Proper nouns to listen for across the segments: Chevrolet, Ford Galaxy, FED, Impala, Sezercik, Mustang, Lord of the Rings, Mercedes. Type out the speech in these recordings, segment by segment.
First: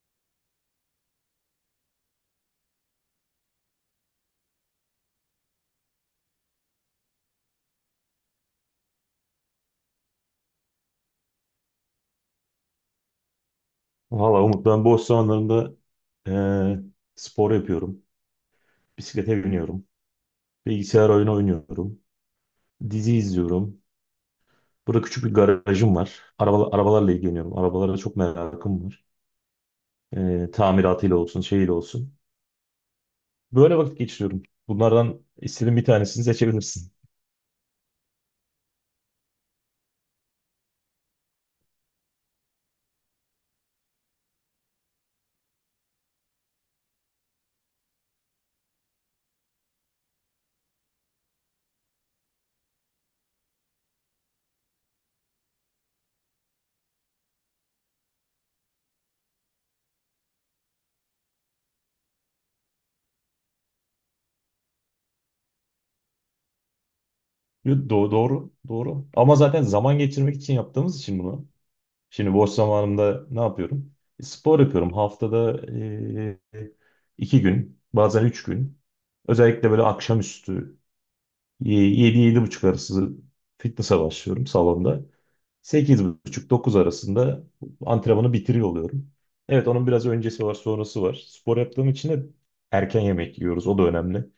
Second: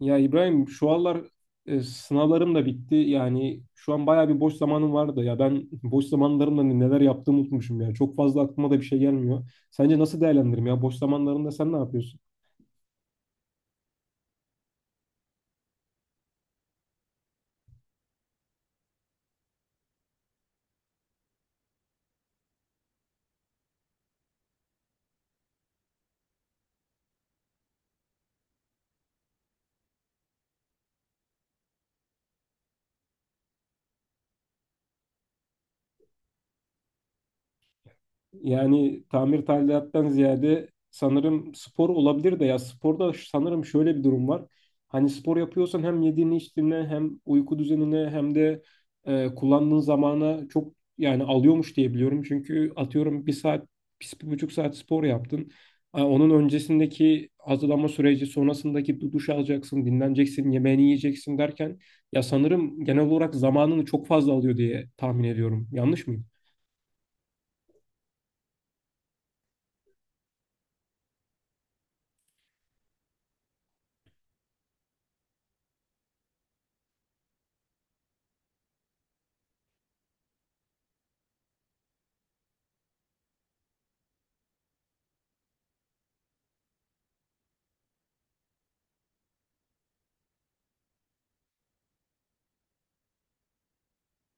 Ya İbrahim şu aralar sınavlarım da bitti. Yani şu an bayağı bir boş zamanım vardı. Ya ben boş zamanlarımda neler yaptığımı unutmuşum ya. Çok fazla aklıma da bir şey gelmiyor. Sence nasıl değerlendiririm ya? Boş zamanlarında sen ne yapıyorsun? Valla Umut ben boş zamanlarımda eee, spor yapıyorum. Bisiklete biniyorum. Bilgisayar oyunu oynuyorum. Dizi izliyorum. Burada küçük bir garajım var. Arabalarla ilgileniyorum. Arabalara çok merakım var. Tamiratıyla olsun, şeyiyle olsun. Böyle vakit geçiriyorum. Bunlardan istediğin bir tanesini seçebilirsin. Yani tamir tadilattan ziyade sanırım spor olabilir de ya sporda sanırım şöyle bir durum var. Hani spor yapıyorsan hem yediğini içtiğine hem uyku düzenine hem de kullandığın zamana çok yani alıyormuş diye biliyorum. Çünkü atıyorum bir saat, bir buçuk saat spor yaptın. Onun öncesindeki hazırlanma süreci, sonrasındaki duş alacaksın, dinleneceksin, yemeğini yiyeceksin derken ya sanırım genel olarak zamanını çok fazla alıyor diye tahmin ediyorum. Yanlış mı? Yo, doğru, doğru. Ama zaten zaman geçirmek için yaptığımız için bunu. Şimdi boş zamanımda ne yapıyorum? Spor yapıyorum. Haftada 2 gün, bazen 3 gün. Özellikle böyle akşamüstü 7-7.30 arası fitness'a başlıyorum salonda. 8.30-9 arasında antrenmanı bitiriyor oluyorum. Evet, onun biraz öncesi var, sonrası var. Spor yaptığım için de erken yemek yiyoruz. O da önemli.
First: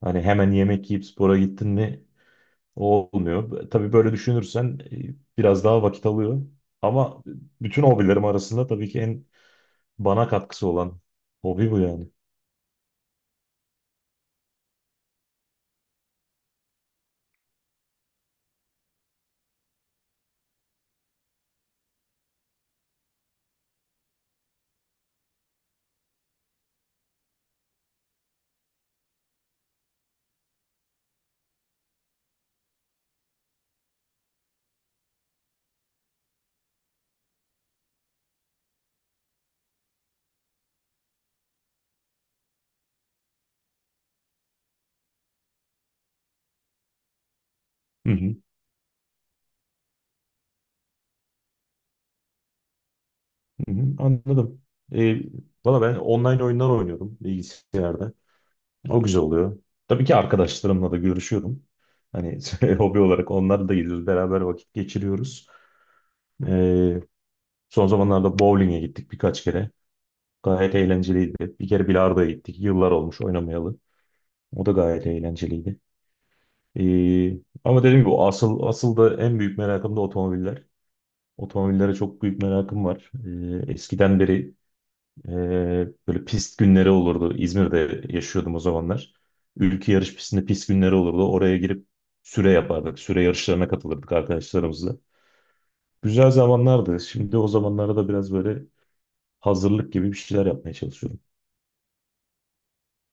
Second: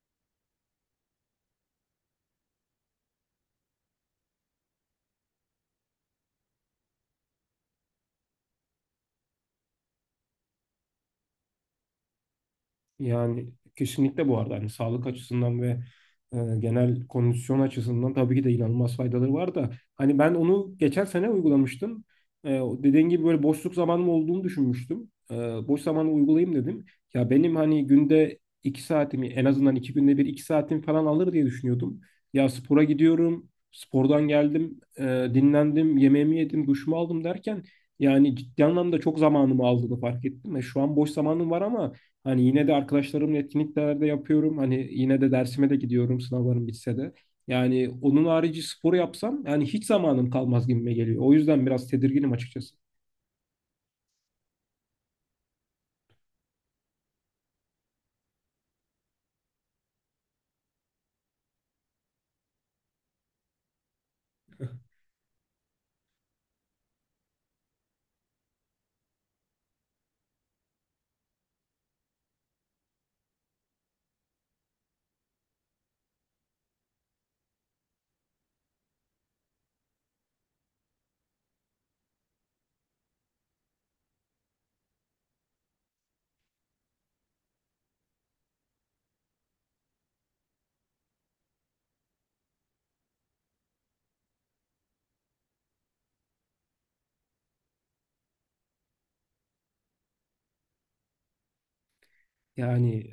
Hani hemen yemek yiyip spora gittin mi? Olmuyor. Tabii böyle düşünürsen biraz daha vakit alıyor. Ama bütün hobilerim arasında tabii ki en bana katkısı olan hobi bu yani. Yani kesinlikle bu arada hani sağlık açısından ve genel kondisyon açısından tabii ki de inanılmaz faydaları var da hani ben onu geçen sene uygulamıştım. O dediğin gibi böyle boşluk zamanım olduğunu düşünmüştüm. Boş zamanı uygulayayım dedim. Ya benim hani günde iki saatimi en azından iki günde bir iki saatim falan alır diye düşünüyordum. Ya spora gidiyorum, spordan geldim, dinlendim, yemeğimi yedim, duşumu aldım derken yani ciddi anlamda çok zamanımı aldığını fark ettim. Şu an boş zamanım var ama hani yine de arkadaşlarımla etkinliklerde yapıyorum. Hani yine de dersime de gidiyorum sınavlarım bitse de. Yani Hı onun hı, harici spor yapsam yani hiç zamanım kalmaz gibime geliyor. O yüzden biraz tedirginim açıkçası. hı hı, anladım. E, valla ben online oyunlar oynuyorum bilgisayarda. O güzel oluyor. Tabii ki arkadaşlarımla da görüşüyorum. Hani hobi olarak onlar da geliyor. Beraber vakit geçiriyoruz. Ee, son zamanlarda bowling'e gittik birkaç kere. Gayet eğlenceliydi. Bir kere bilardoya gittik. Yıllar olmuş oynamayalı. O da gayet eğlenceliydi. Ee, ama dediğim gibi asıl asıl da en büyük merakım da otomobiller. Otomobillere çok büyük merakım var. Eskiden beri e, böyle pist günleri olurdu. İzmir'de yaşıyordum o zamanlar. Ülke yarış pistinde pist günleri olurdu. Oraya girip süre yapardık. Süre yarışlarına katılırdık arkadaşlarımızla. Güzel zamanlardı. Şimdi o zamanlara da biraz böyle hazırlık gibi bir şeyler yapmaya çalışıyorum. Yani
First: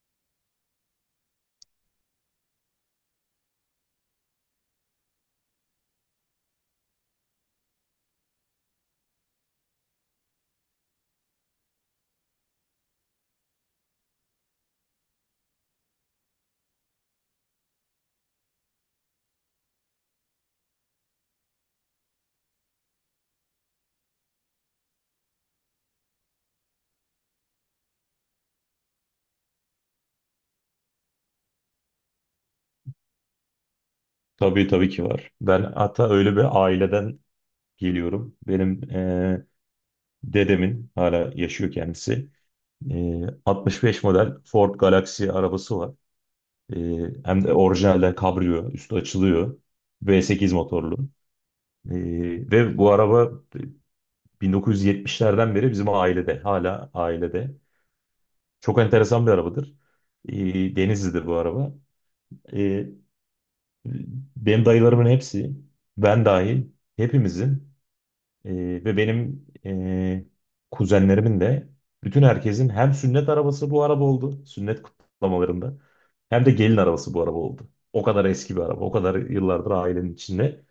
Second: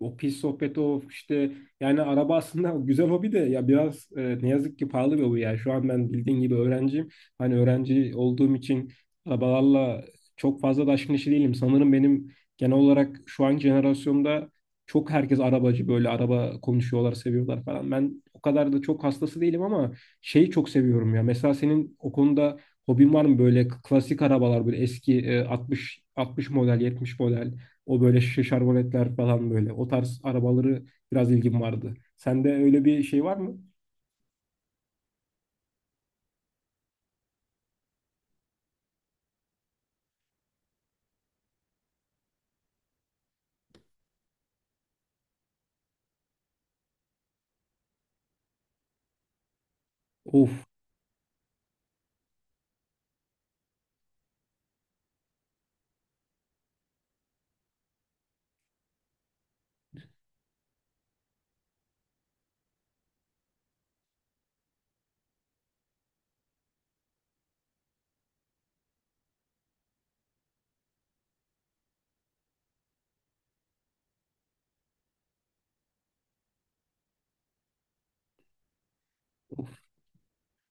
o pis sohbet o işte yani araba aslında güzel hobi de ya biraz ne yazık ki pahalı bir hobi yani şu an ben bildiğin gibi öğrenciyim. Hani öğrenci olduğum için arabalarla çok fazla da aşkın işi değilim. Sanırım benim genel olarak şu an jenerasyonda çok herkes arabacı böyle araba konuşuyorlar seviyorlar falan. Ben o kadar da çok hastası değilim ama şeyi çok seviyorum ya. Mesela senin o konuda hobin var mı böyle klasik arabalar böyle eski 60 model 70 model o böyle şişe şarboletler falan böyle. O tarz arabaları biraz ilgim vardı. Sende öyle bir şey var mı? Tabii, tabii ki var. Ben hatta öyle bir aileden geliyorum. Benim dedemin hala yaşıyor kendisi. 65 model Ford Galaxy arabası var. E, hem de orijinalden kabriyo. Üstü açılıyor. V8 Of. motorlu. E, ve bu araba 1970'lerden beri bizim ailede. Hala ailede. Çok enteresan bir arabadır. Denizli'dir bu araba. E, Benim dayılarımın hepsi, ben dahil, hepimizin, e, ve benim kuzenlerimin de bütün herkesin hem sünnet arabası bu araba oldu, sünnet kutlamalarında hem de gelin arabası bu araba oldu. O kadar eski bir araba, o kadar yıllardır ailenin içinde.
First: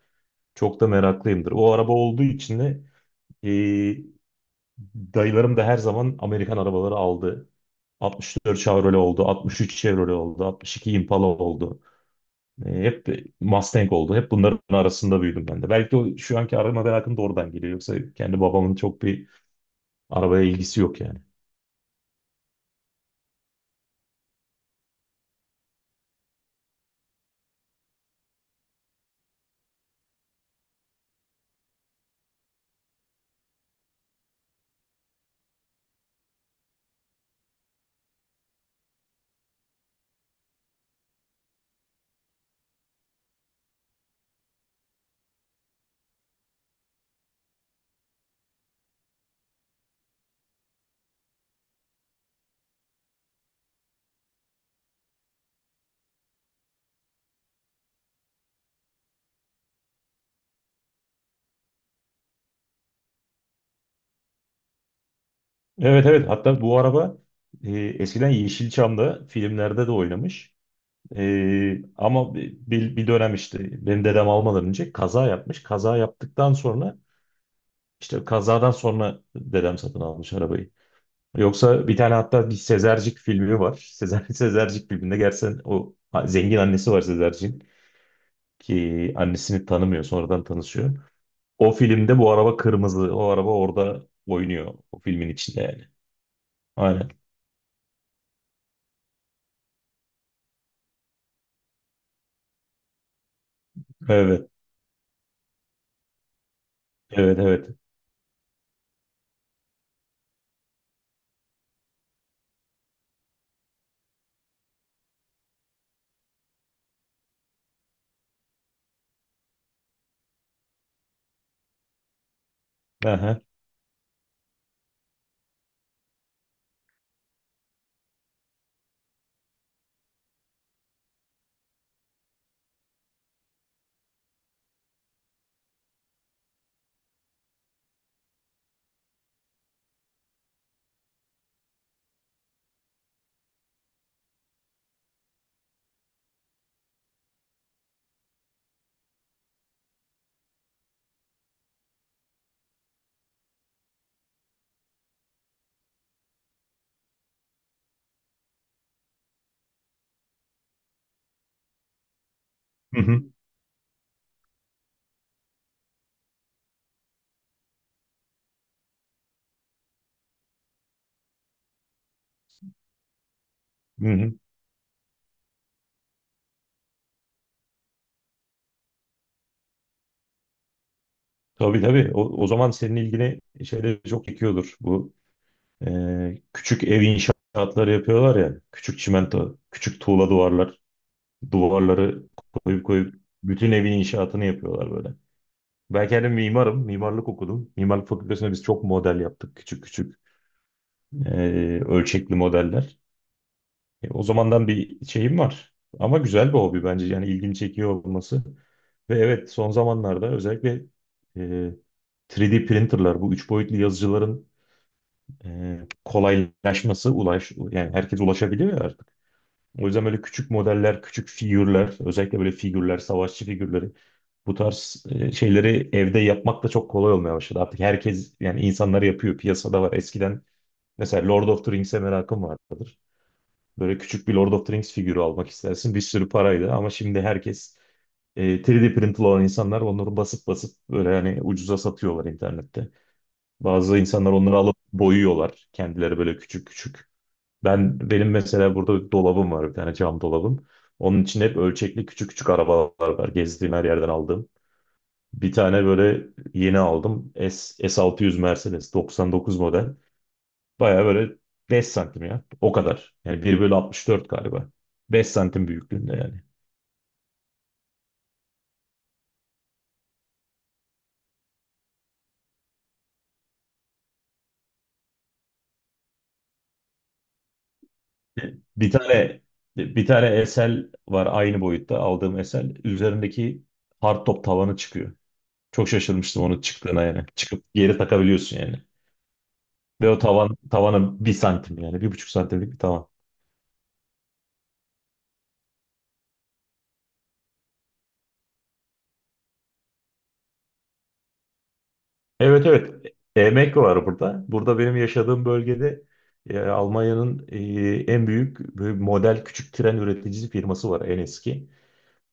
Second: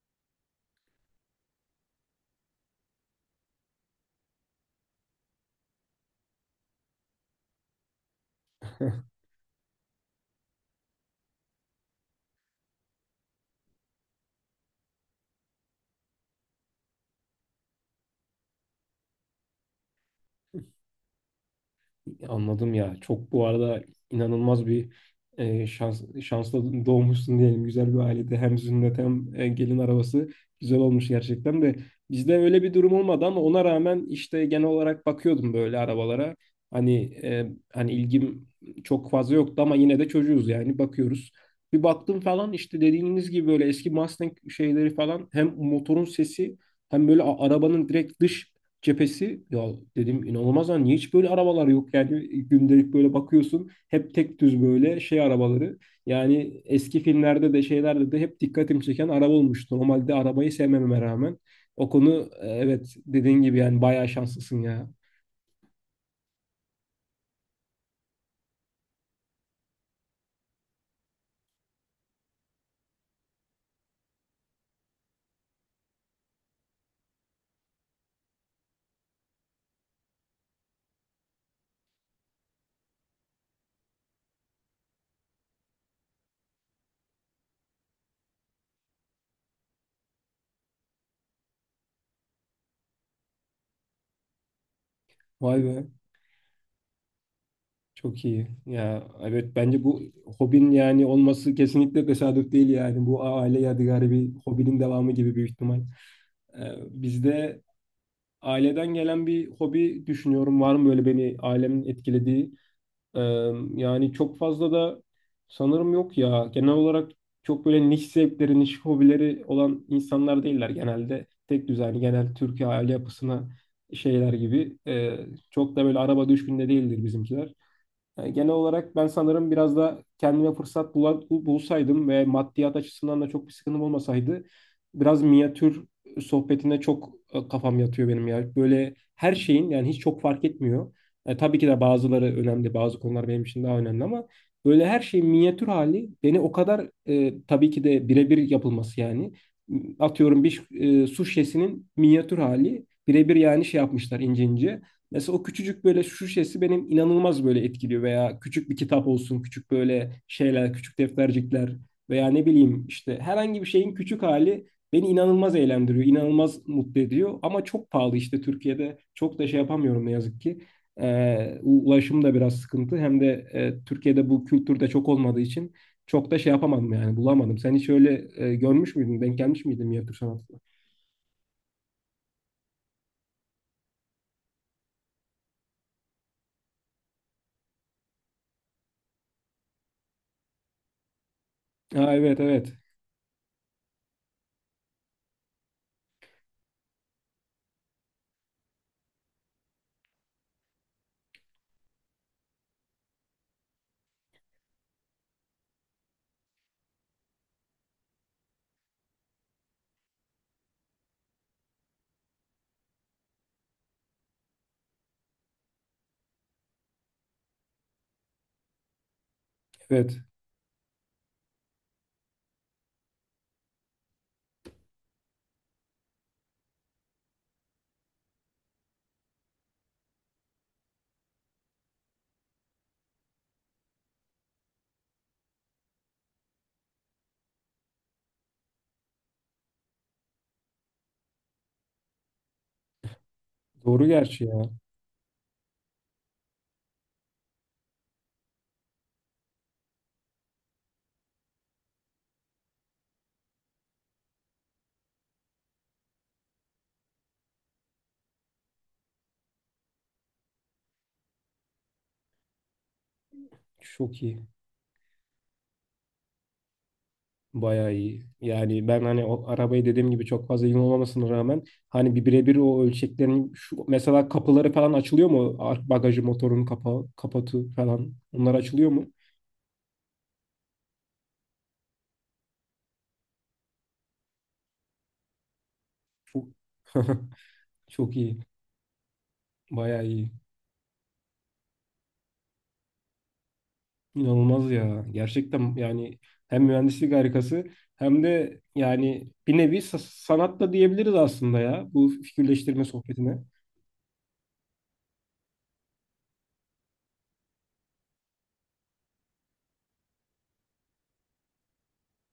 Çok da meraklıyımdır. O araba olduğu için de e, dayılarım da her zaman Amerikan arabaları aldı. 64 Chevrolet oldu, 63 Chevrolet oldu, 62 Impala oldu. Hep de Mustang oldu. Hep bunların arasında büyüdüm ben de. Belki o şu anki araba merakım da oradan geliyor. Yoksa kendi babamın çok bir arabaya ilgisi yok yani. Anladım ya. Çok bu arada inanılmaz bir şanslı doğmuşsun diyelim. Güzel bir ailede hem sünnet hem gelin arabası güzel olmuş gerçekten de. Bizde öyle bir durum olmadı ama ona rağmen işte genel olarak bakıyordum böyle arabalara. Hani ilgim çok fazla yoktu ama yine de çocuğuz yani bakıyoruz. Bir baktım falan işte dediğiniz gibi böyle eski Mustang şeyleri falan hem motorun sesi hem böyle arabanın direkt dış cephesi ya dedim inanılmaz lan niye hiç böyle arabalar yok yani gündelik böyle bakıyorsun hep tek düz böyle şey arabaları yani eski filmlerde de şeylerde de hep dikkatimi çeken araba olmuştu normalde arabayı sevmeme rağmen o konu evet dediğin gibi yani bayağı şanslısın ya Evet, evet, hatta bu araba eskiden Yeşilçam'da filmlerde de oynamış. Ama bir dönem işte benim dedem almadan önce kaza yapmış. Kaza yaptıktan sonra, işte kazadan sonra dedem satın almış arabayı. Yoksa bir tane hatta bir Sezercik filmi var. Sezer, Sezercik filminde gerçekten o zengin annesi var Sezercik'in, ki annesini tanımıyor, sonradan tanışıyor. O filmde bu araba kırmızı. O araba orada oynuyor. O filmin vay içinde yani. be Aynen. çok iyi ya evet bence bu hobin yani olması kesinlikle tesadüf değil yani bu aile yadigarı bir Evet. hobinin devamı gibi büyük ihtimal. Ee, Evet, Bizde evet. aileden gelen bir hobi düşünüyorum. Var mı böyle beni ailemin etkilediği? Ee, Yani çok fazla da sanırım yok ya. Genel olarak çok böyle niş zevkleri, niş hobileri olan insanlar değiller genelde. Tek düzenli, genel Türkiye aile Aha. yapısına şeyler gibi. Çok da böyle araba düşkünde değildir bizimkiler. Yani genel olarak ben sanırım biraz da kendime fırsat bulsaydım ve maddiyat açısından da çok bir sıkıntım olmasaydı biraz minyatür sohbetine çok kafam yatıyor benim ya. Böyle her şeyin yani hiç çok fark etmiyor. Tabii ki de bazıları önemli, bazı konular benim için daha önemli ama böyle her şeyin minyatür hali beni o kadar tabii ki de birebir yapılması yani. Atıyorum bir su şişesinin minyatür hali birebir yani şey yapmışlar ince ince. Mesela o küçücük böyle şu şişesi benim inanılmaz böyle etkiliyor veya küçük bir kitap olsun, küçük böyle şeyler, küçük deftercikler veya ne bileyim Hı işte hı. herhangi bir şeyin küçük hali beni inanılmaz eğlendiriyor, inanılmaz mutlu ediyor ama çok pahalı işte Türkiye'de çok da şey yapamıyorum ne yazık ki. Ee, Ulaşım da biraz sıkıntı hem de Hı Türkiye'de hı. bu kültürde çok olmadığı için çok da şey yapamadım yani bulamadım. Sen hiç öyle görmüş müydün, denk gelmiş miydin minyatür sanatına? Tabii, tabii. O zaman senin ilgini şeyde çok çekiyordur. Bu küçük ev inşaatları yapıyorlar ya. Küçük çimento, küçük tuğla duvarlar. Ha, Duvarları evet evet koyup koyup bütün evin inşaatını yapıyorlar böyle. Ben kendim mimarım. Mimarlık okudum. Mimarlık fakültesinde biz çok model yaptık. Küçük küçük ölçekli modeller. O zamandan bir şeyim var. Ama güzel bir hobi bence. Yani ilgimi çekiyor olması. Ve evet son zamanlarda özellikle eee, 3D printerlar, bu üç boyutlu yazıcıların kolaylaşması, ulaş yani herkes ulaşabiliyor ya artık. O yüzden evet böyle küçük modeller, küçük figürler, özellikle böyle figürler, savaşçı figürleri. Bu tarz şeyleri evde yapmak da çok kolay olmaya başladı. Artık herkes yani insanlar yapıyor. Piyasada var. Eskiden mesela Lord of the Rings'e merakım vardır. Böyle küçük bir Lord of the Rings figürü almak istersin. Bir sürü paraydı ama şimdi herkes, 3D printli olan insanlar onları basıp basıp böyle hani ucuza satıyorlar internette. Bazı doğru insanlar gerçi ya onları alıp boyuyorlar. Kendileri böyle küçük küçük. Ben benim mesela burada dolabım var, bir tane cam dolabım. Onun için hep ölçekli küçük küçük arabalar var. Gezdiğim her yerden aldığım. Bir tane böyle yeni aldım. S600 Mercedes 99 model. Baya böyle 5 santim ya. O kadar. Yani bir bölü çok 64 iyi. galiba. 5 santim büyüklüğünde yani. Bayağı iyi. Yani ben hani o arabayı dediğim gibi çok fazla yığın olmamasına rağmen hani bir birebir o ölçeklerin şu mesela kapıları falan açılıyor mu? Bagajı motorun kapağı, kapatı falan. Onlar açılıyor Bir mu? tane bir tane SL var, aynı boyutta aldığım SL. Üzerindeki hardtop tavanı çıkıyor. Çok şaşırmıştım Çok, onun çıktığına yani. Çıkıp geri çok iyi. takabiliyorsun yani. Bayağı Ve o iyi. tavan tavana 1 santim yani. 1,5 santimlik bir tavan. İnanılmaz ya. Gerçekten yani hem mühendislik harikası hem de yani bir nevi sanat da diyebiliriz aslında ya bu Evet, fikirleştirme evet. sohbetine. Emek var burada. Burada benim yaşadığım bölgede Almanya'nın en büyük böyle model küçük tren üreticisi firması var, en eski.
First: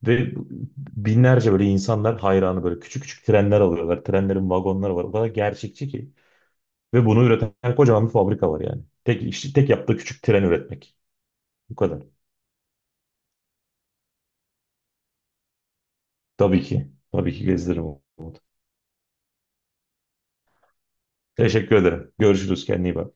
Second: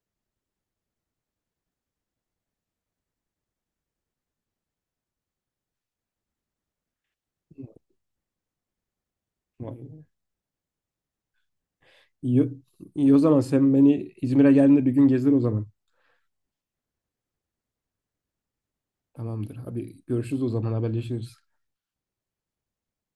Ve binlerce böyle insanlar hayranı, böyle küçük küçük trenler alıyorlar. Trenlerin vagonları var. O kadar gerçekçi ki. Ve bunu üreten kocaman bir fabrika var yani. İşte tek yaptığı Vay. küçük tren üretmek. Bu kadar. İyi, iyi o zaman sen beni İzmir'e geldiğinde bir gün gezdir o zaman. Tabii ki. Tabii ki gezdiririm. Umut. Tamamdır. Hadi görüşürüz o zaman haberleşiriz. Teşekkür ederim. Görüşürüz. Kendine iyi bak.